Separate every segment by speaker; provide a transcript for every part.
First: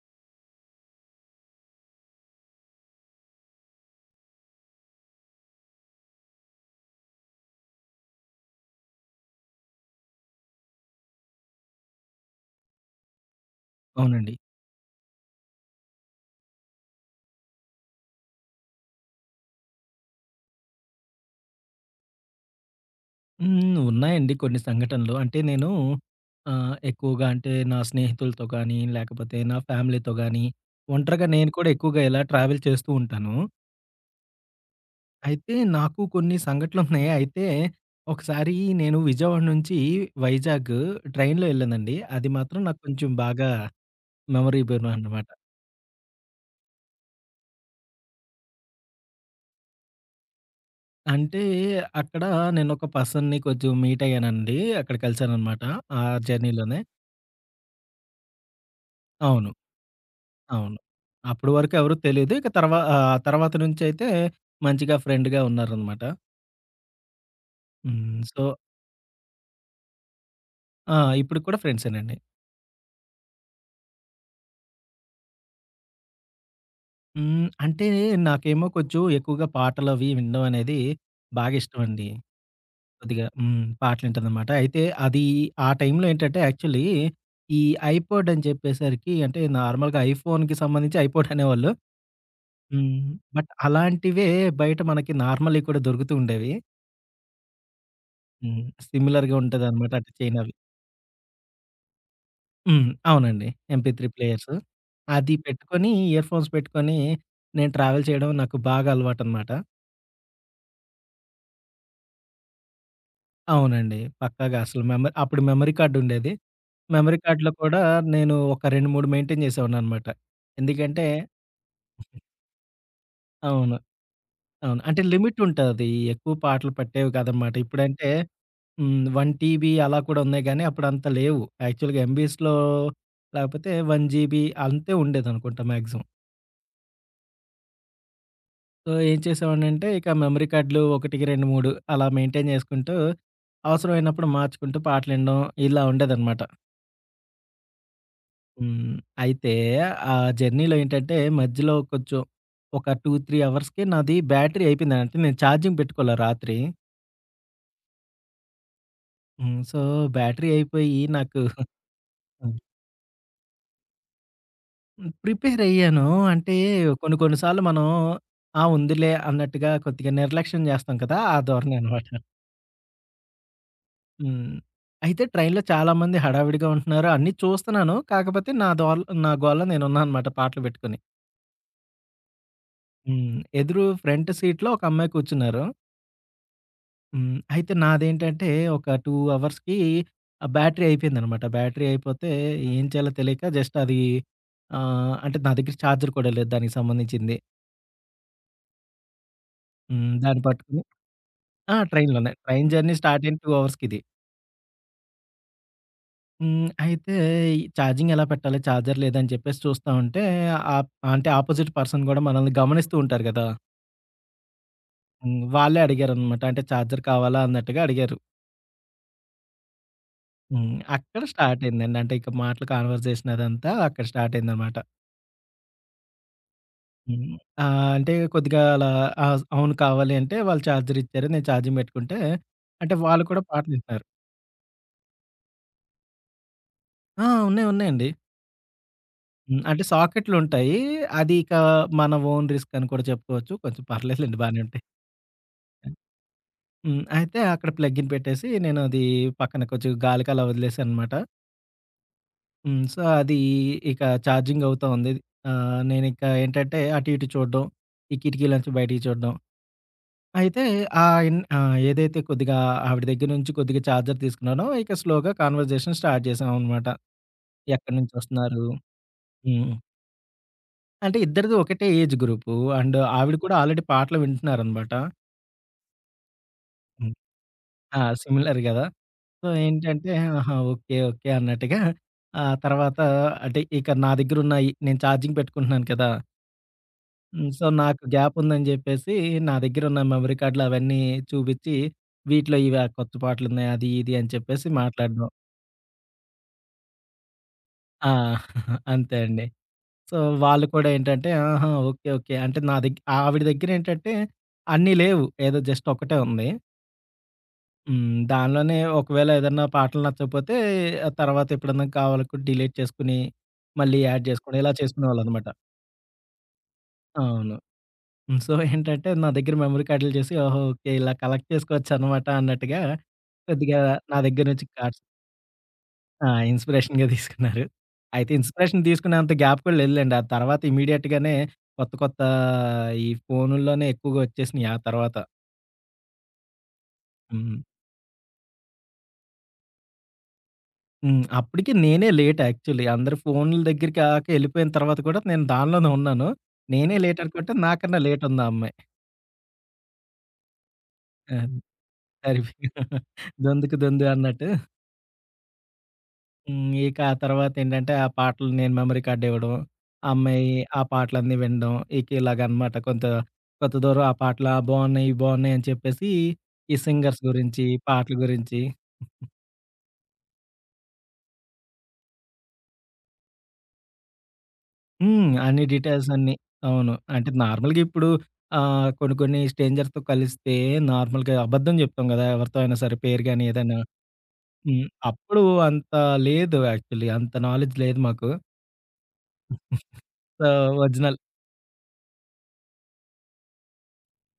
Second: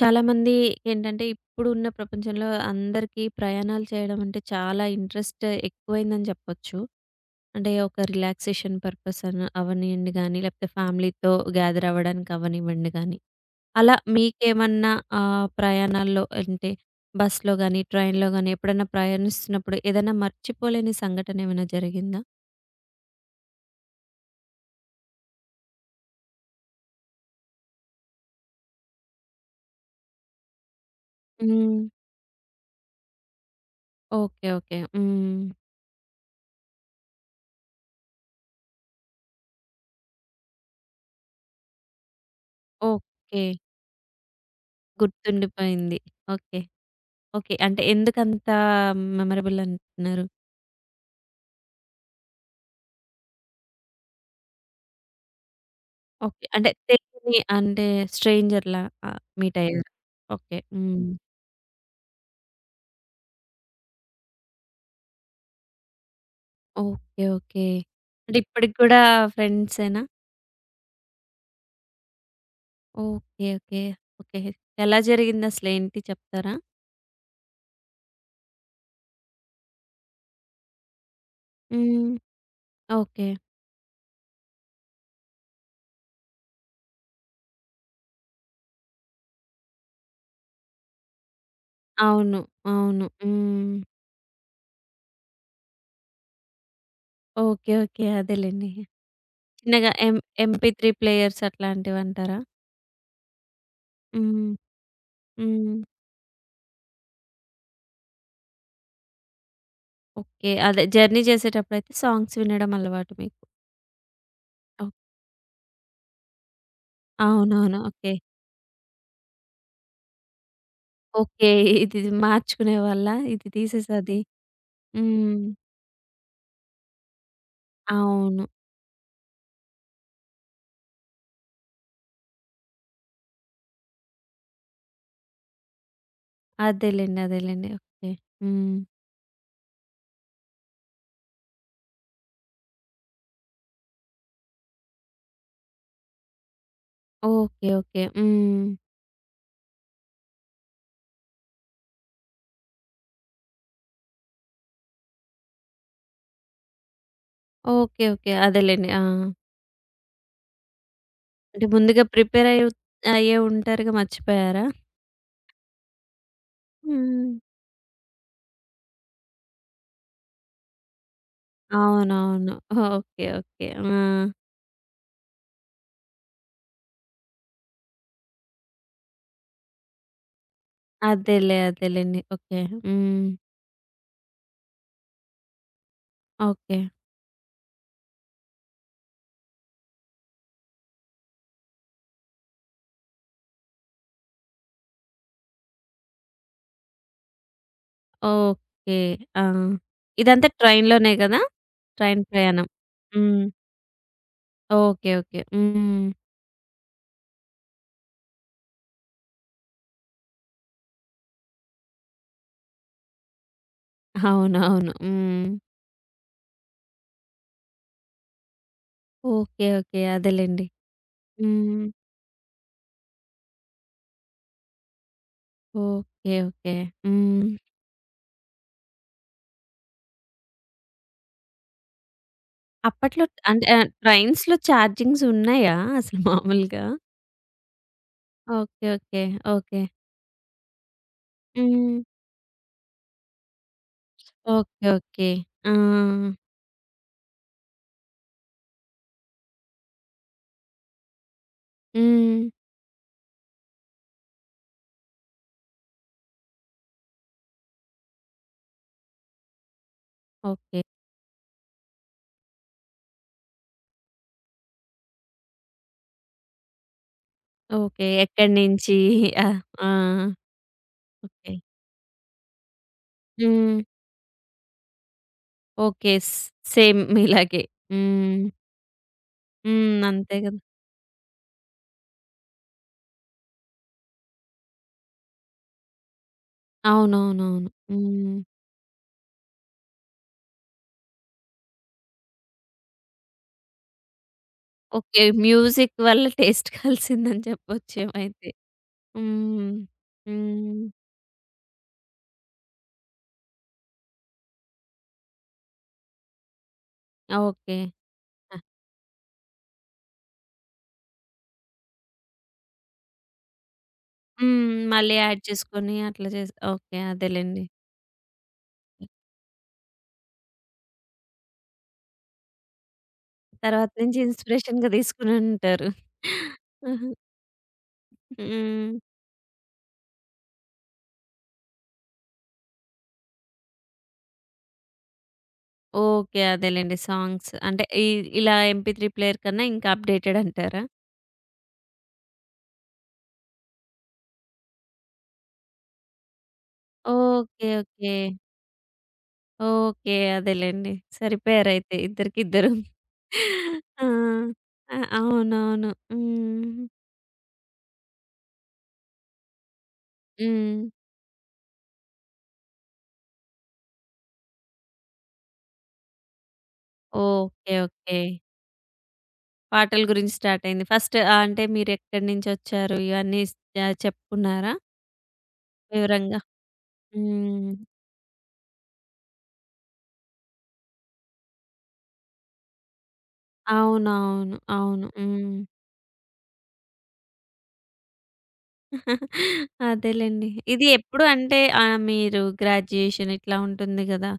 Speaker 1: చాలామంది ఏంటంటే, ఇప్పుడున్న ప్రపంచంలో అందరికీ ప్రయాణాలు చేయడం అంటే చాలా ఇంట్రెస్ట్ ఎక్కువైందని చెప్పొచ్చు. అంటే ఒక రిలాక్సేషన్ పర్పస్ అవ్వనియండి గానీ, లేకపోతే ఫ్యామిలీతో గ్యాదర్ అవ్వడానికి అవ్వనివ్వండి గానీ, అలా
Speaker 2: అవునండి.
Speaker 1: మీకేమన్నా ప్రయాణాల్లో అంటే బస్‌లో గానీ, ట్రైన్‌లో గానీ ఎప్పుడన్నా ప్రయాణిస్తున్నప్పుడు ఏదైనా మర్చిపోలేని సంఘటన ఏమైనా జరిగిందా?
Speaker 2: హ్మ్. ఉన్నాయండి కొన్ని సంఘటనలు. అంటే నేను ఎక్కువగా అంటే నా స్నేహితులతో గానీ, లేకపోతే నా ఫ్యామిలీతో గానీ, ఒంటరిగా నేను కూడా
Speaker 1: హ్మ్.
Speaker 2: ఎక్కువగా ఇలా ట్రావెల్ చేస్తూ ఉంటాను.
Speaker 1: ఓకే. ఓకే. హ్మ్.
Speaker 2: అయితే నాకు కొన్ని సంఘటనలున్నాయి. అయితే ఒకసారి నేను విజయవాడ నుంచి వైజాగ్ ట్రైన్‌లో ఎళ్ళానండి. అది మాత్రం నాకు కొంచెం
Speaker 1: ఓకే.
Speaker 2: బాగా మెమరబుల్ అనమాట.
Speaker 1: గుర్తుండిపోయింది. ఓకే. ఓకే. అంటే ఎందుకంత మెమరబుల్ అంటున్నారు?
Speaker 2: అంటే అక్కడ నేనొక పర్సన్‌ని కొంచెం మీట్ అయ్యానండి. అక్కడ కలిసాననమాట. ఆ
Speaker 1: ఓకే. అంటే
Speaker 2: జర్నీలోనే.
Speaker 1: తెలియని అంటే స్ట్రేంజర్‌లా
Speaker 2: అవును.
Speaker 1: మీట్ అయ్యారు. ఓకే.
Speaker 2: అవును.
Speaker 1: హ్మ్.
Speaker 2: అప్పటి వరకు ఎవరు తెలీదు. ఇక తర్వాత నుంచయితే మంచిగా ఫ్రెండ్‌గా ఉన్నారనమాట.
Speaker 1: ఓకే. ఓకే.
Speaker 2: హ్మ్.
Speaker 1: అంటే
Speaker 2: సో
Speaker 1: ఇప్పటికి కూడా ఫ్రెండ్సేనా?
Speaker 2: ఆ! ఇప్పుడు కూడా ఫ్రెండ్సేనండి.
Speaker 1: ఓకే. ఓకే. ఓకే. ఎలా జరిగిందసలేంటి చెప్తారా?
Speaker 2: హ్మ్. అంటే నాకేమో కొంచెం ఎక్కువగా పాటలవి వినడం అనేది బాగా ఇష్టమండి.
Speaker 1: హ్మ్.
Speaker 2: కొద్దిగా
Speaker 1: ఓకే.
Speaker 2: పాటలింటాననమాట. అయితే అది ఆ టైంలో ఏంటంటే యాక్చువల్లీ ఈ ఐపాడ్ అని చెప్పేసరికి అంటే నార్మల్‌గా ఐఫోన్‌కి సంబంధించి ఐపాడ్ అనేవాళ్ళు.
Speaker 1: అవును. అవును.
Speaker 2: హ్మ్. బట్
Speaker 1: హ్మ్.
Speaker 2: అలాంటివే బయట మనకి నార్మల్‌వి కూడా దొరుకుతూ ఉండేవి.
Speaker 1: ఓకే. ఓకే.
Speaker 2: హ్మ్.
Speaker 1: అదేలెండి.
Speaker 2: సిమిలర్‌గా
Speaker 1: చిన్నగా
Speaker 2: ఉంటదనమాట. అంటే చైన్ అవి.
Speaker 1: ఎంపీ3 ప్లేయర్స్ అట్లాంటివంటారా?
Speaker 2: హ్మ్. అవునండి. ఎంపీ త్రీ
Speaker 1: హ్మ్.
Speaker 2: ప్లేయర్సు. అది
Speaker 1: హ్మ్.
Speaker 2: పెట్టుకొని ఇయర్ ఫోన్స్ పెట్టుకొని నేను ట్రావెల్ చేయడం నాకు బాగా అలవాటనమాట.
Speaker 1: ఓకే. అదే జర్నీ చేసేటప్పుడైతే సాంగ్స్ వినడం అలవాటు మీకు.
Speaker 2: అవునండి. పక్కాగా అసలు అప్పుడు మెమరీ కార్డ్ ఉండేది. మెమరీ కార్డ్‌లో
Speaker 1: అవునవును.
Speaker 2: కూడా
Speaker 1: ఓకే.
Speaker 2: నేను ఒక 2, 3 మెయింటైన్ చేసేవాడిననమాట. ఎందుకంటే
Speaker 1: ఓకే. ఇది మార్చుకునేవాళ్ళా? ఇది
Speaker 2: అవును.
Speaker 1: తీసేసి అది.
Speaker 2: అవును. అంటే
Speaker 1: హ్మ్.
Speaker 2: లిమిట్ ఉంటది. ఎక్కువ పాటలు పట్టేవి కాదనమాట. ఇప్పుడంటే
Speaker 1: అవును.
Speaker 2: 1 టీబీ అలా కూడా ఉన్నాయి గానీ అప్పుడంత లేవు. యాక్చువల్‌గా ఎంబీస్‌లో లేకపోతే 1 జీబీ అంతే ఉండేదనుకుంటా మాక్సిమం.
Speaker 1: అదేలెండి. ఓకే. హ్మ్.
Speaker 2: సో, ఏం చేసేవాడినంటే ఇక మెమరీ కార్డ్‌లు 1, 2, 3 అలా మెయింటైన్ చేసుకుంటూ, అవసరమైనప్పుడు మార్చుకుంటూ పాటలినడం ఇలా ఉండేదనమాట.
Speaker 1: ఓకే. ఓకే. హ్మ్.
Speaker 2: హ్మ్. అయితే ఆ జర్నీలో ఏంటంటే మధ్యలో కొంచెం ఒక 2, 3 అవర్స్‌కి నాది బ్యాటరీ అయిపోయింది. అంటే నేను ఛార్జింగ్ పెట్టుకోలే రాత్రి.
Speaker 1: ఓకే. ఓకే. అదేలెండి. ఆ!
Speaker 2: హ్మ్. సో, బ్యాటరీ అయిపోయి నాకు
Speaker 1: అంటే ముందుగా ప్రిపేర్ అయ్యి అయ్యే ఉంటారుగా మర్చిపోయారా?
Speaker 2: ప్రిపేర్ అయ్యాను. అంటే కొన్ని
Speaker 1: హ్మ్.
Speaker 2: కొన్ని సార్లు మనం ఆ! ఉందిలే అన్నట్టుగా కొద్దిగా నిర్లక్ష్యం చేస్తాం కదా! ఆ ధోరణి అనమాట.
Speaker 1: అవునవును. ఓకే. ఓకే. ఆ!
Speaker 2: హ్మ్. అయితే ట్రైన్‌లో చాలామంది హడావిడిగా ఉంటున్నారు. అన్నీ చూస్తున్నాను. కాకపోతే నా దోల్ నా గోలలో నేనున్నా అనమాట పాటలు పెట్టుకొని.
Speaker 1: అదేలెండి. ఓకే. హ్మ్.
Speaker 2: హ్మ్. ఎదురు ఫ్రంట్ సీట్‌లో ఒక అమ్మాయి కూర్చున్నారు.
Speaker 1: ఓకే.
Speaker 2: హ్మ్. అయితే నాదేంటంటే ఒక 2 అవర్స్‌కి ఆ బ్యాటరీ అయిపోయిందనమాట. బ్యాటరీ అయిపోతే ఏం చేయాలో తెలియక జస్ట్ అది అంటే నా దగ్గర చార్జర్ కూడా లేదు దానికి సంబంధించింది.
Speaker 1: ఓకే. ఆ!
Speaker 2: హ్మ్. దాన్ని
Speaker 1: ఇదంతా
Speaker 2: పట్టుకొని
Speaker 1: ట్రైన్‌లోనే గదా?
Speaker 2: ఆ!
Speaker 1: ట్రైన్
Speaker 2: ట్రైన్‌లోనే.
Speaker 1: ప్రయాణం.
Speaker 2: ట్రైన్ జర్నీ స్టార్ట్ అయిన
Speaker 1: హ్మ్.
Speaker 2: 2 అవర్స్‌కిది.
Speaker 1: ఓకే. ఓకే. హ్మ్.
Speaker 2: హ్మ్. అయితే ఛార్జింగ్ ఎలా పెట్టాలి? ఛార్జర్ లేదని చెప్పేసి చూస్తా ఉంటే ఆప్ అంటే ఆపోజిట్ పర్సన్ గూడా మనల్ని గమనిస్తూ ఉంటారు గదా!
Speaker 1: అవునవును.
Speaker 2: హ్మ్.
Speaker 1: హ్మ్.
Speaker 2: వాళ్ళే అడిగారనమాట. అంటే ఛార్జర్ కావాలా అన్నట్టుగా అడిగారు.
Speaker 1: ఓకే. ఓకే. అదేలెండి.
Speaker 2: హ్మ్. అక్కడ స్టార్ట్
Speaker 1: హ్మ్.
Speaker 2: అయిందండి. అంటే ఇక మాటలు కాన్వర్జేషన్ అదంతా అక్కడ స్టార్ట్ అయిందనమాట.
Speaker 1: ఓకే. ఓకే.
Speaker 2: హ్మ్.
Speaker 1: హ్మ్.
Speaker 2: అంటే కొద్దిగా అలా ఆ! అవును కావాలి అంటే వాళ్ళు ఛార్జర్ ఇచ్చారు. నేను ఛార్జింగ్ పెట్టుకుంటే అంటే వాళ్ళు
Speaker 1: అప్పట్లో
Speaker 2: కూడా
Speaker 1: అంటే
Speaker 2: పాటలు వింటున్నారు.
Speaker 1: ట్రైన్స్‌లో చార్జింగ్స్ ఉన్నాయా అసలు మామూలుగా?
Speaker 2: ఆ! ఉన్నాయి ఉన్నాయండి.
Speaker 1: ఓకే. ఓకే.
Speaker 2: హ్మ్.
Speaker 1: ఓకే.
Speaker 2: అంటే సాకెట్లుంటాయి. అది ఇక
Speaker 1: హ్మ్.
Speaker 2: మన ఓన్ రిస్క్ అని కూడా చెప్పుకోవచ్చు. కొంచెం పర్లేదులెండి బానే ఉంటాయి.
Speaker 1: ఓకే. ఓకే. ఆ!
Speaker 2: హ్మ్. అయితే అక్కడ ప్లగ్గిన్ పెట్టేసి నేను అది పక్కన కొంచెం గాలికలా వదిలేసాననమాట.
Speaker 1: హ్మ్.
Speaker 2: హ్మ్. సో, అది ఇక ఛార్జింగ్ అవుతా ఉంది. నేనింక ఏంటంటే అటు ఇటు చూడడం, ఈ కిటికీలోంచి బయటికి చూడడం. అయితే
Speaker 1: ఓకే.
Speaker 2: ఏదైతే కొద్దిగా ఆవిడ దగ్గర నుంచి కొద్దిగా ఛార్జర్ తీసుకున్నానో ఇక స్లోగా కన్వర్జేషన్ స్టార్ట్ చేశామనమాట. ఎక్కడి
Speaker 1: ఓకే. ఎక్కడి
Speaker 2: నుంచొస్తున్నారు?
Speaker 1: నుంచి ఆ!
Speaker 2: హ్మ్.
Speaker 1: ఆ!
Speaker 2: అంటే ఇద్దరిది
Speaker 1: ఓకే.
Speaker 2: ఒకటే ఏజ్ గ్రూపు. అండ్ ఆవిడ కూడా
Speaker 1: హ్మ్.
Speaker 2: ఆల్రెడీ పాటలు వింటున్నారనమాట.
Speaker 1: ఓకే. సేమ్ మీలాగే.
Speaker 2: ఆ!
Speaker 1: హ్మ్.
Speaker 2: సిమిలర్ గదా! సో,
Speaker 1: హ్మ్.
Speaker 2: ఏంటంటే
Speaker 1: అంతే
Speaker 2: ఆహా!
Speaker 1: గదా!
Speaker 2: ఓకే. ఓకే. అన్నట్టుగా ఆ తర్వాత అంటే ఇక నా దగ్గరున్నాయి. నేను ఛార్జింగ్ పెట్టుకుంటున్నాను కదా! హ్మ్. సో,
Speaker 1: అవునవునవును.
Speaker 2: నాకు గ్యాప్
Speaker 1: హ్మ్.
Speaker 2: ఉందని జెప్పేసి నా దగ్గరున్న మెమరీ కార్డ్‌లు అవన్నీ చూపిచ్చి వీటిలో ఇవి ఆ కొత్త పాటలున్నాయి. అది ఇది అని చెప్పేసి
Speaker 1: ఓకే.
Speaker 2: మాట్లాడడం.
Speaker 1: మ్యూజిక్ వల్ల టేస్ట్ కలిసిందని
Speaker 2: ఆ!
Speaker 1: చెప్పొచ్చేమో అయితే.
Speaker 2: అంతే అండి.
Speaker 1: హ్మ్.
Speaker 2: సో, వాళ్ళు
Speaker 1: హ్మ్.
Speaker 2: కూడా ఏంటంటే ఆహా! ఓకే. ఓకే. అంటే నా దగ్గ ఆవిడ దగ్గరేంటంటే అన్నీ లేవు. ఏదో జస్ట్ ఒకటే ఉంది.
Speaker 1: ఓకే.
Speaker 2: హ్మ్.
Speaker 1: ఆ!
Speaker 2: దానిలోనే ఒకవేళ ఏదన్నా పాటలు నచ్చకపోతే ఆ తర్వాత ఎప్పుడన్నా కావాలనుకుంటే డిలీట్ చేసుకొని, మళ్ళీ యాడ్ జేసుకోవడం ఇలా
Speaker 1: హ్మ్. మళ్ళీ యాడ్
Speaker 2: చేసుకునేవాళ్ళనమాట.
Speaker 1: చేసుకొని అట్లా చేసి ఓకే.
Speaker 2: అవును.
Speaker 1: అదేలెండి.
Speaker 2: హ్మ్. సో, ఏంటంటే నా దగ్గర మెమరీ కార్డులు చేసి ఓహో! ఓకే. ఇలా కలెక్ట్ చేసుకోవచ్చనమాట అన్నట్టుగా కొద్దిగా
Speaker 1: తర్వాత
Speaker 2: నా
Speaker 1: నుంచి
Speaker 2: దగ్గర నుంచి
Speaker 1: ఇన్‌స్పిరేషన్‌గా
Speaker 2: కార్డ్స్
Speaker 1: తీసుకునుంటారు.
Speaker 2: ఆ! ఇన్స్‌పిరేషన్‌గా
Speaker 1: ఆహా!
Speaker 2: తీసుకున్నారు. అయితే ఇన్స్‌పిరేషన్
Speaker 1: హ్మ్.
Speaker 2: తీసుకునేంత గ్యాప్ కూడా లేదులెండి. ఆ తర్వాత ఇమ్మీడియేట్‌గానే కొత్త కొత్త ఈ ఫోనుల్లోనే ఎక్కువగా వచ్చేసినియి ఆ తర్వాత.
Speaker 1: ఓకే. అదేలెండి. సాంగ్స్
Speaker 2: హ్మ్.
Speaker 1: అంటే ఈ ఇలా ఎంపీ3 ప్లేయర్ కన్నా ఇంకా అప్‌డేటెడ్ అంటారా?
Speaker 2: హ్మ్. అప్పటికి నేనే లేట్ యాక్చువల్లీ. అందరు ఫోనుల దగ్గరికి ఎళ్ళిపోయిన తర్వాత కూడా నేను దానిలోనే ఉన్నాను. నేనే లేట్ అనుకుంటే
Speaker 1: ఓకే.
Speaker 2: నాకన్నా
Speaker 1: ఓకే.
Speaker 2: లేట్ ఉంది ఆ అమ్మాయి.
Speaker 1: ఓకే. అదేలెండి.
Speaker 2: ఆ!
Speaker 1: సరిపోయారైతే
Speaker 2: సరిపోయి
Speaker 1: ఇద్దరికిద్దరు.
Speaker 2: దొందుకు
Speaker 1: ఆ!
Speaker 2: దొందు అన్నట్టు.
Speaker 1: ఆ! అవునవును.
Speaker 2: హ్మ్.
Speaker 1: హ్మ్.
Speaker 2: ఇక ఆ తర్వాతేంటంటే ఆ పాటలు నేను మెమరీ కార్డ్ ఇవ్వడం. ఆ అమ్మాయి ఆ
Speaker 1: హ్మ్.
Speaker 2: పాటలన్నీ వినడం. ఇక ఇలాగనమాట కొంత కొంత దూరం ఆ పాటలు ఆ! బావున్నాయి, ఇవి బావున్నాయి అని చెప్పేసి ఈ సింగర్స్ గురించి,
Speaker 1: ఓకే.
Speaker 2: పాటల
Speaker 1: ఓకే.
Speaker 2: గురించి
Speaker 1: పాటల గురించి స్టార్ట్ అయింది. ఫస్ట్ అంటే మీరెక్కడి నుంచొచ్చారు ఇవన్నీ చెప్పుకున్నారా
Speaker 2: హ్మ్. అన్ని డీటెయిల్స్ అన్నీ.
Speaker 1: వివరంగా?
Speaker 2: అవును. అంటే
Speaker 1: హ్మ్.
Speaker 2: నార్మల్‌గా ఇప్పుడు కొన్ని కొన్ని స్ట్రేంజర్స్‌తో కలిస్తే నార్మల్‌గా అబద్ధం చెప్తాం గదా! ఎవరితో అయినా సరే పేరు గాని ఏదైనా.
Speaker 1: అవునవును.
Speaker 2: హ్మ్.
Speaker 1: అవును.
Speaker 2: అప్పుడు
Speaker 1: హ్మ్.
Speaker 2: అంత లేదు యాక్చువల్లీ. అంత నాలెడ్జ్ లేదు మాకు. సో,
Speaker 1: అదేలెండి. ఇది
Speaker 2: ఒరిజినల్
Speaker 1: ఎప్పుడు అంటే మీరు గ్రాడ్యుయేషన్ ఇట్లా ఉంటుంది గదా!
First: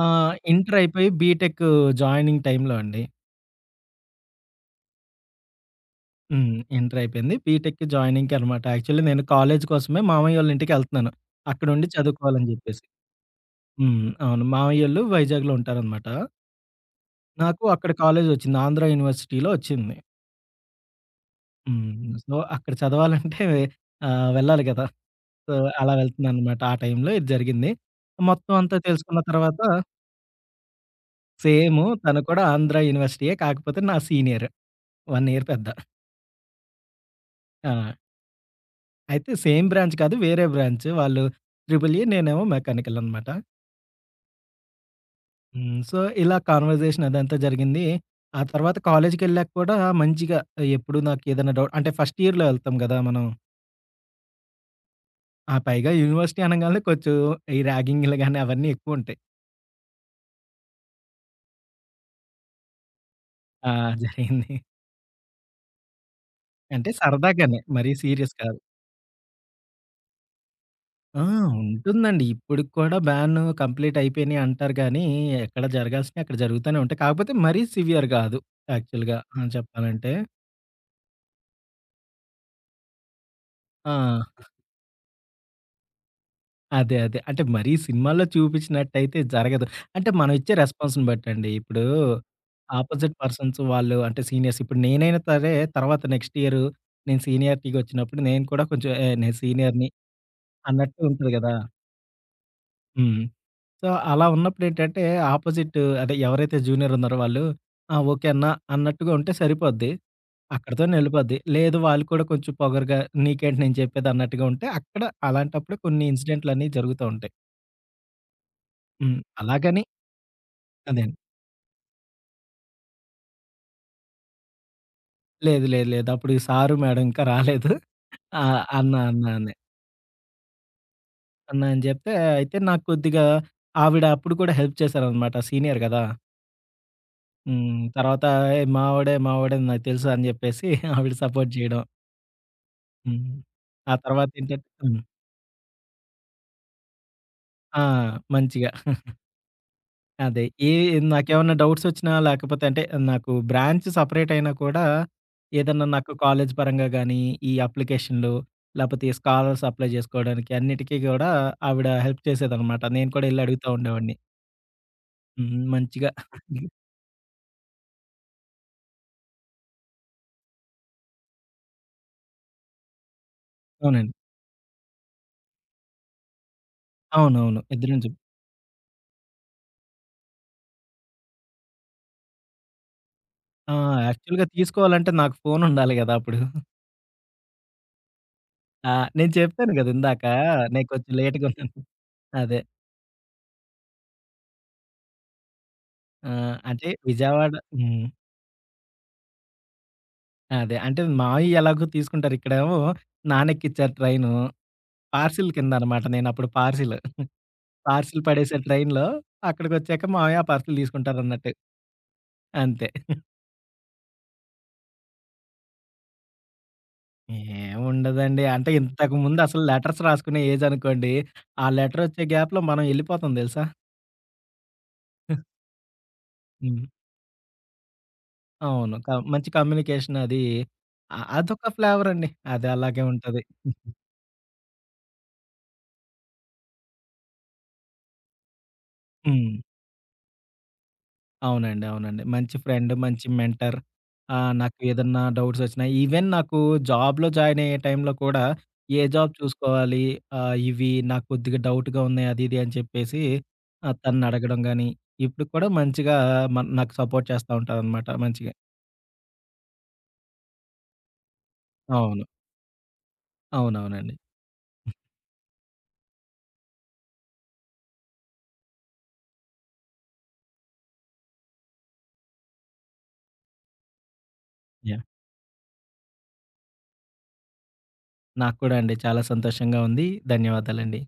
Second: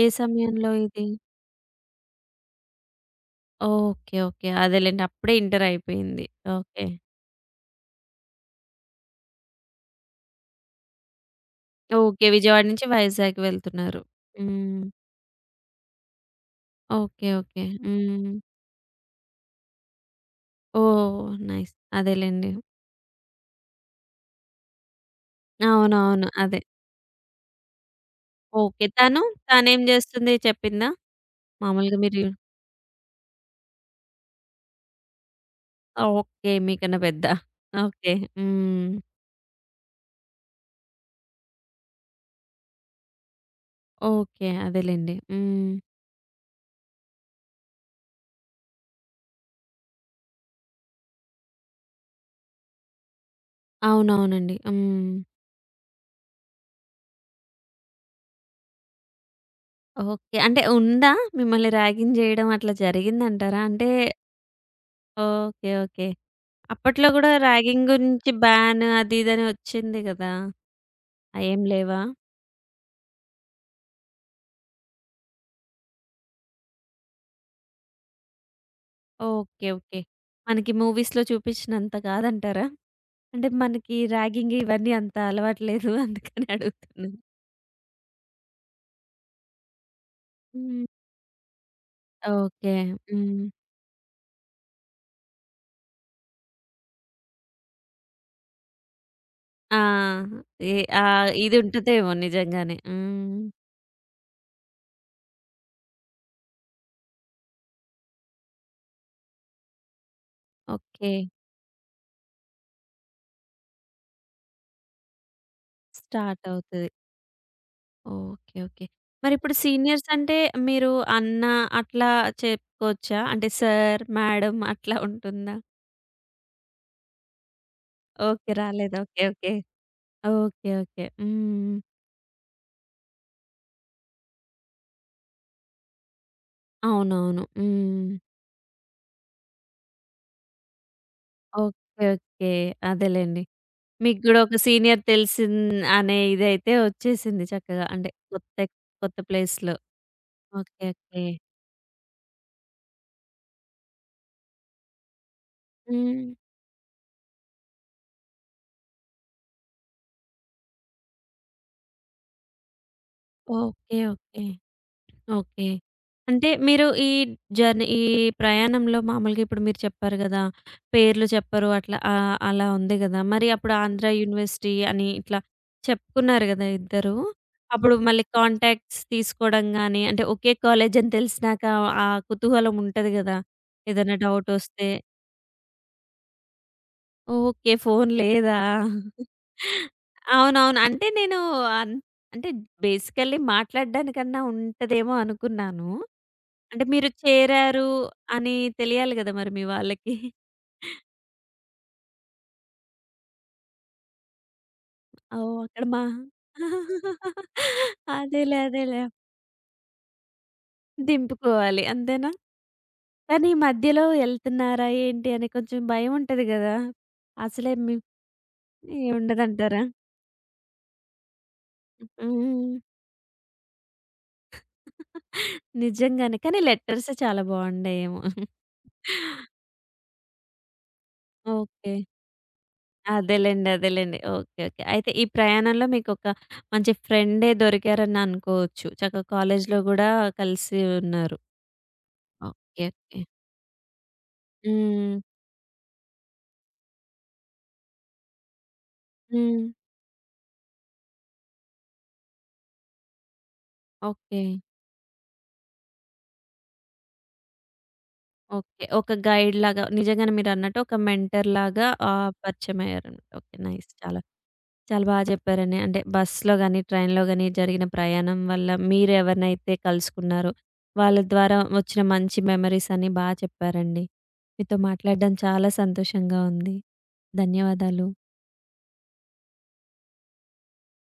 Speaker 2: ఆ!
Speaker 1: ఏ సమయంలో
Speaker 2: ఇంటర్
Speaker 1: ఇది?
Speaker 2: అయిపోయి బీటెక్ జాయినింగ్ టైమ్‌లో అండి.
Speaker 1: ఓకే. ఓకే. అదేలెండి. అప్పుడే ఇంటర్ అయిపోయింది.
Speaker 2: హ్మ్.
Speaker 1: ఓకే.
Speaker 2: ఇంటర్ అయిపోయింది. బీటెక్ జాయినింగ్‌కి అనమాట. యాక్చువల్లీ నేను కాలేజీ కోసమే మామయ్యోళ్ళ ఇంటికెళ్తున్నాను. అక్కడుండి
Speaker 1: ఓకే.
Speaker 2: చదువుకోవాలని
Speaker 1: విజయవాడ
Speaker 2: జెప్పేసి.
Speaker 1: నుంచి వైజాగ్ వెళ్తున్నారు.
Speaker 2: హ్మ్. అవును.
Speaker 1: హ్మ్.
Speaker 2: మామయ్యోళ్ళు వైజాగ్‌లో ఉంటారనమాట.
Speaker 1: ఓకే. ఓకే.
Speaker 2: నాకు అక్కడ
Speaker 1: హ్మ్.
Speaker 2: కాలేజొచ్చింది. ఆంధ్ర యూనివర్సిటీలో వచ్చింది.
Speaker 1: ఓహ్! నైస్.
Speaker 2: హ్మ్. సో,
Speaker 1: అదేలెండి.
Speaker 2: అక్కడ చదవాలంటే వెళ్ళాలి కదా! సో, అలా
Speaker 1: అవునవును. అదే.
Speaker 2: వెళ్తున్నాననమాట. ఆ టైంలో ఇది జరిగింది. మొత్తం అంతా
Speaker 1: ఓకే.
Speaker 2: తెలుసుకున్న
Speaker 1: తను?
Speaker 2: తర్వాత
Speaker 1: తనేం జేస్తుంది చెప్పిందా?
Speaker 2: సేము
Speaker 1: మామూలుగా
Speaker 2: తను
Speaker 1: మీరు
Speaker 2: కూడా ఆంధ్ర యూనివర్సిటీయే. కాకపోతే నా సీనియర్. 1 ఇయర్ పెద్ద.
Speaker 1: ఓకే. మీకన్నా పెద్ద.
Speaker 2: ఆ!
Speaker 1: ఓకే. హ్మ్.
Speaker 2: అయితే సేమ్ బ్రాంచ్ కాదు. వేరే బ్రాంచ్. వాళ్ళు ట్రిపుల్ ఈ నేనేమో మెకానికల్ అనమాట.
Speaker 1: ఓకే. అదేలెండి. హ్మ్.
Speaker 2: హ్మ్. సో, ఇలా కాన్వర్జేషన్ అదంతా జరిగింది. ఆ తర్వాత కాలేజ్‌కెళ్ళాక కూడా మంచిగా ఎప్పుడు నాకేదైనా డౌట్ అంటే ఫస్ట్ ఇయర్‌లో వెళ్తాం గదా! మనం.
Speaker 1: అవునవునండి. హ్మ్.
Speaker 2: ఆ పైగా యూనివర్సిటీ అనంగాల్నే కొంచెం ఈ ర్యాగింగ్‌లు గాని అవన్నీ ఎక్కువుంటాయి.
Speaker 1: ఓకే. అంటే ఉందా? మిమ్మల్ని ర్యాగింగ్ జేయడం అట్లా జరిగిందంటారా?
Speaker 2: ఆ!
Speaker 1: అంటే
Speaker 2: జరిగింది.
Speaker 1: ఓకే. ఓకే.
Speaker 2: అంటే
Speaker 1: అప్పట్లో గూడా
Speaker 2: సరదాగానే
Speaker 1: ర్యాగింగ్
Speaker 2: మరీ
Speaker 1: గురించి
Speaker 2: సీరియస్ కాదు.
Speaker 1: బ్యాన్ అది ఇదని ఒచ్చింది గదా!
Speaker 2: ఆ!
Speaker 1: అయేం లేవా?
Speaker 2: ఉంటుందండి. ఇప్పటికి కూడా బ్యాన్ కంప్లీట్ అయిపోయినాయి అంటారు గానీ, ఎక్కడ జరగాల్సినయి అక్కడ జరుగుతూనే ఉంటాయి. కాకపోతే మరీ సివియర్ గాదు యాక్చువల్‌గా ఆ!
Speaker 1: ఓకే. ఓకే.
Speaker 2: చెప్పాలంటే.
Speaker 1: మనకి మూవీస్‌లో చూపించినంత కాదంటారా? అంటే
Speaker 2: ఆ!
Speaker 1: మనకి ర్యాగింగ్ ఇవన్నీ అంత అలవాటు లేదు. అందుకని
Speaker 2: అదే.
Speaker 1: అడుగుతున్నా.
Speaker 2: అదే. అంటే మరీ సినిమాల్లో చూపించినట్టయితే జరగదు. అంటే మనం ఇచ్చే
Speaker 1: హ్మ్.
Speaker 2: రెస్పాన్స్‌ని బట్టండి. ఇప్పుడు
Speaker 1: ఓకే.
Speaker 2: ఆపోజిట్
Speaker 1: హ్మ్.
Speaker 2: పర్సన్స్ వాళ్ళు అంటే సీనియర్స్ ఇప్పుడు నేనైనా సరే తర్వాత నెక్స్ట్ ఇయర్ నేను సీనియారిటీ‌గా వచ్చినప్పుడు నేను కూడా కొంచెం నేను
Speaker 1: ఆ!
Speaker 2: సీనియర్‌ని
Speaker 1: ఏ
Speaker 2: అన్నట్టు
Speaker 1: ఆ!
Speaker 2: ఉంటది గదా!
Speaker 1: ఇది ఉంటదేమో నిజంగానే.
Speaker 2: హ్మ్.
Speaker 1: హ్మ్.
Speaker 2: సో, అలా ఉన్నప్పుడేంటంటే, ఆపోజిట్ అదే ఎవరైతే జూనియర్ ఉన్నారో వాళ్ళు, "ఆ! ఓకే అన్న" అన్నట్టుగా ఉంటే సరిపోద్ది. అక్కడితోనే
Speaker 1: ఓకే.
Speaker 2: ఎళ్ళిపోద్ది. లేదు వాళ్ళు కూడా కొంచెం పొగరుగా, "నీకేంటి నేను చెప్పేది" అన్నట్టుగా ఉంటే, అక్కడ అలాంటప్పుడు కొన్ని
Speaker 1: స్టార్ట్
Speaker 2: ఇన్సిడెంట్‌లనేవి
Speaker 1: అవుతది.
Speaker 2: జరుగుతా ఉంటాయి.
Speaker 1: ఓకే. ఓకే.
Speaker 2: హ్మ్.
Speaker 1: మరిప్పుడు
Speaker 2: అలాగని
Speaker 1: సీనియర్స్ అంటే మీరు
Speaker 2: అదే.
Speaker 1: అన్న అట్లా చెప్పుకోవచ్చా? అంటే సార్, మేడం అట్లా ఉంటుందా?
Speaker 2: లేదు, లేదు, లేదు. అప్పుడు సారు, మేడం ఇంకా రాలేదు. ఆ!
Speaker 1: ఓకే.
Speaker 2: అన్న,
Speaker 1: రాలేదు. ఓకే.
Speaker 2: అన్న
Speaker 1: ఓకే.
Speaker 2: అనే.
Speaker 1: ఓకే. ఓకే.
Speaker 2: అన్న
Speaker 1: హ్మ్.
Speaker 2: అని చెప్తే, అయితే నాకు కొద్దిగా ఆవిడ అప్పుడు కూడా హెల్ప్ చేశారనమాట. సీనియర్ కదా!
Speaker 1: అవునవును.
Speaker 2: హ్మ్.
Speaker 1: హ్మ్.
Speaker 2: తర్వాత "ఏయ్! మావోడే, మావోడే నాకు తెలుసు" అని చెప్పేసి ఆవిడ సపోర్ట్ చేయడం.
Speaker 1: ఓకే. ఓకే.
Speaker 2: హ్మ్.
Speaker 1: అదేలెండి.
Speaker 2: ఆ
Speaker 1: మీకు గూడా ఒక
Speaker 2: తర్వాతేంటంటే హ్మ్.
Speaker 1: సీనియర్ అనే ఇదైతే వచ్చేసింది
Speaker 2: ఆ!
Speaker 1: చక్కగా. అంటే కొత్త
Speaker 2: మంచిగా.
Speaker 1: కొత్త ప్లేస్‌లో.
Speaker 2: అదే. ఏ
Speaker 1: ఓకే. ఓకే.
Speaker 2: నాకేమన్నా డౌట్సొచ్చినా లేకపోతే అంటే నాకు బ్రాంచ్ సెపరేట్ అయినా కూడా ఏదన్నా నాకు
Speaker 1: హ్మ్.
Speaker 2: కాలేజ్ పరంగా గానీ, ఈ అప్లికేషన్‌లు లేపోతే ఈ స్కాలర్స్ అప్లై జేసుకోవడానికి అన్నిటికి గూడా ఆవిడ హెల్ప్ చేసేదనమాట. నేను కూడా ఎళ్లి అడుగుతా
Speaker 1: ఓకే.
Speaker 2: ఉండేవాడిని.
Speaker 1: ఓకే.
Speaker 2: హ్మ్.
Speaker 1: ఓకే.
Speaker 2: మంచిగా
Speaker 1: అంటే మీరు ఈ ప్రయాణంలో మామూలుగా ఇప్పుడు మీరు చెప్పారు గదా! పేర్లు చెప్పరు అట్లా అలా ఉంది గదా! మరి అప్పుడు ఆంధ్ర
Speaker 2: అవునండి.
Speaker 1: యూనివర్సిటీ అని ఇట్లా చెప్పుకున్నారు గదా! ఇద్దరు.
Speaker 2: అవునవును.
Speaker 1: అప్పుడు
Speaker 2: ఎదురుంగా
Speaker 1: మళ్ళీ కాంటాక్ట్స్ తీసుకోవడం గాని, అంటే ఒకే కాలేజ్ అని తెలిసినాక ఆ కుతూహలం ఉంటది గదా!
Speaker 2: ఆ!
Speaker 1: ఏదైనా
Speaker 2: యాక్చువల్‌గా
Speaker 1: డౌటొస్తే.
Speaker 2: తీసుకోవాలంటే నాకు ఫోనుండాలి గదా! అప్పుడు.
Speaker 1: ఓకే. ఫోను లేదా?
Speaker 2: ఆ! నేను చెప్పాను గదా! ఇందాక
Speaker 1: అవునవును.
Speaker 2: నేను
Speaker 1: అంటే
Speaker 2: కొంచెం
Speaker 1: నేను
Speaker 2: లేట్‌గా ఉన్నాను.
Speaker 1: అన్ అంటే
Speaker 2: అదే.
Speaker 1: బేసికల్లీ మాట్లాడడానికన్నా ఉంటదేమో అనుకున్నాను.
Speaker 2: ఆ!
Speaker 1: అంటే
Speaker 2: అంటే
Speaker 1: మీరు
Speaker 2: విజయవాడ
Speaker 1: చేరారు
Speaker 2: హ్మ్.
Speaker 1: అని తెలియాలి గదా! మరి మీ వాళ్ళకి.
Speaker 2: అదే. అంటే మావి ఎలాగో తీసుకుంటారు. ఇక్కడేమో నానెక్కిచ్చారు ట్రైను. పార్సిల్
Speaker 1: ఓహ్! అక్కడ మా
Speaker 2: కిందనమాట. నేనప్పుడు పార్సిల్. పార్సిల్ పడేసే
Speaker 1: అదేలే.
Speaker 2: ట్రైన్‌లో అక్కడికొచ్చాక మావయ్య ఆ పార్సిల్ తీసుకుంటారన్నట్టు.
Speaker 1: దింపుకోవాలి అంతేనా?
Speaker 2: అంతే.
Speaker 1: కానీ ఈ మధ్యలో ఎళ్తున్నారా ఏంటి అని కొంచెం భయం ఉంటది గదా! అసలే మీ
Speaker 2: ఏముండదండి. అంటే ఇంతకుముందు అసలు
Speaker 1: ఉండదంటారా?
Speaker 2: లెటర్స్ రాసుకునే ఏజ్ అనుకోండి. ఆ లెటరొచ్చే గ్యాప్‌లో
Speaker 1: హ్మ్.
Speaker 2: మనం ఎళ్ళిపోతాం తెలుసా?
Speaker 1: నిజంగానే. కానీ
Speaker 2: హ్మ్.
Speaker 1: లెటర్స్ చాలా బావుండేయేమో.
Speaker 2: అవును. మంచి కమ్యూనికేషన్ అది. అదొక
Speaker 1: ఓకే.
Speaker 2: ఫ్లేవరండి. అది అలాగే ఉంటది.
Speaker 1: అదేలెండి. ఓకే. ఓకే. అయితే ఈ ప్రయాణంలో మీకొక మంచి ఫ్రెండే దొరికారని అనుకోవచ్చు. చక్కగా
Speaker 2: హ్మ్.
Speaker 1: కాలేజీలో గూడా కలిసి ఉన్నారు.
Speaker 2: అవునండి. అవునండి. మంచి
Speaker 1: ఓకే.
Speaker 2: Friend,
Speaker 1: okay.
Speaker 2: మంచి మెంటర్. ఆహ్, నాకు
Speaker 1: హ్మ్.
Speaker 2: ఏదన్నా డౌట్స్ ఒచ్చినా ఈవెన్ నాకు జాబ్‌లో జాయిన్ అయ్యే టైంలో కూడా ఏ జాబ్
Speaker 1: హ్మ్.
Speaker 2: చూసుకోవాలి? ఇవి నాకు కొద్దిగా డౌట్‌గా ఉన్నాయి అది, ఇది అని చెప్పేసి
Speaker 1: ఓకే.
Speaker 2: తననడగడం గాని, ఇప్పుడు కూడా మంచిగా నాకు సపోర్ట్ చేస్తా ఉంటారనమాట మంచిగా.
Speaker 1: ఓకే. ఒక గైడ్‌లాగా నిజంగానే మీరన్నట్టు ఒక మెంటర్‌లాగా
Speaker 2: అవును.
Speaker 1: పరిచయమయ్యారనమాట. ఓకే. నైస్.
Speaker 2: అవునవునండి.
Speaker 1: చాలా బా చెప్పారండి. అంటే బస్‌లో గాని, ట్రైన్‌లో గాని జరిగిన ప్రయాణం వల్ల మీరెవరినైతే కలుసుకున్నారో, వాళ్ళ ద్వారా వచ్చిన మంచి మెమరీస్ అని బా చెప్పారండి. మీతో
Speaker 2: యాహ్!
Speaker 1: మాట్లాడడం చాలా సంతోషంగా ఉంది. ధన్యవాదాలు.
Speaker 2: నాకు కూడా అండి చాలా సంతోషంగా ఉంది. ధన్యవాదాలండి.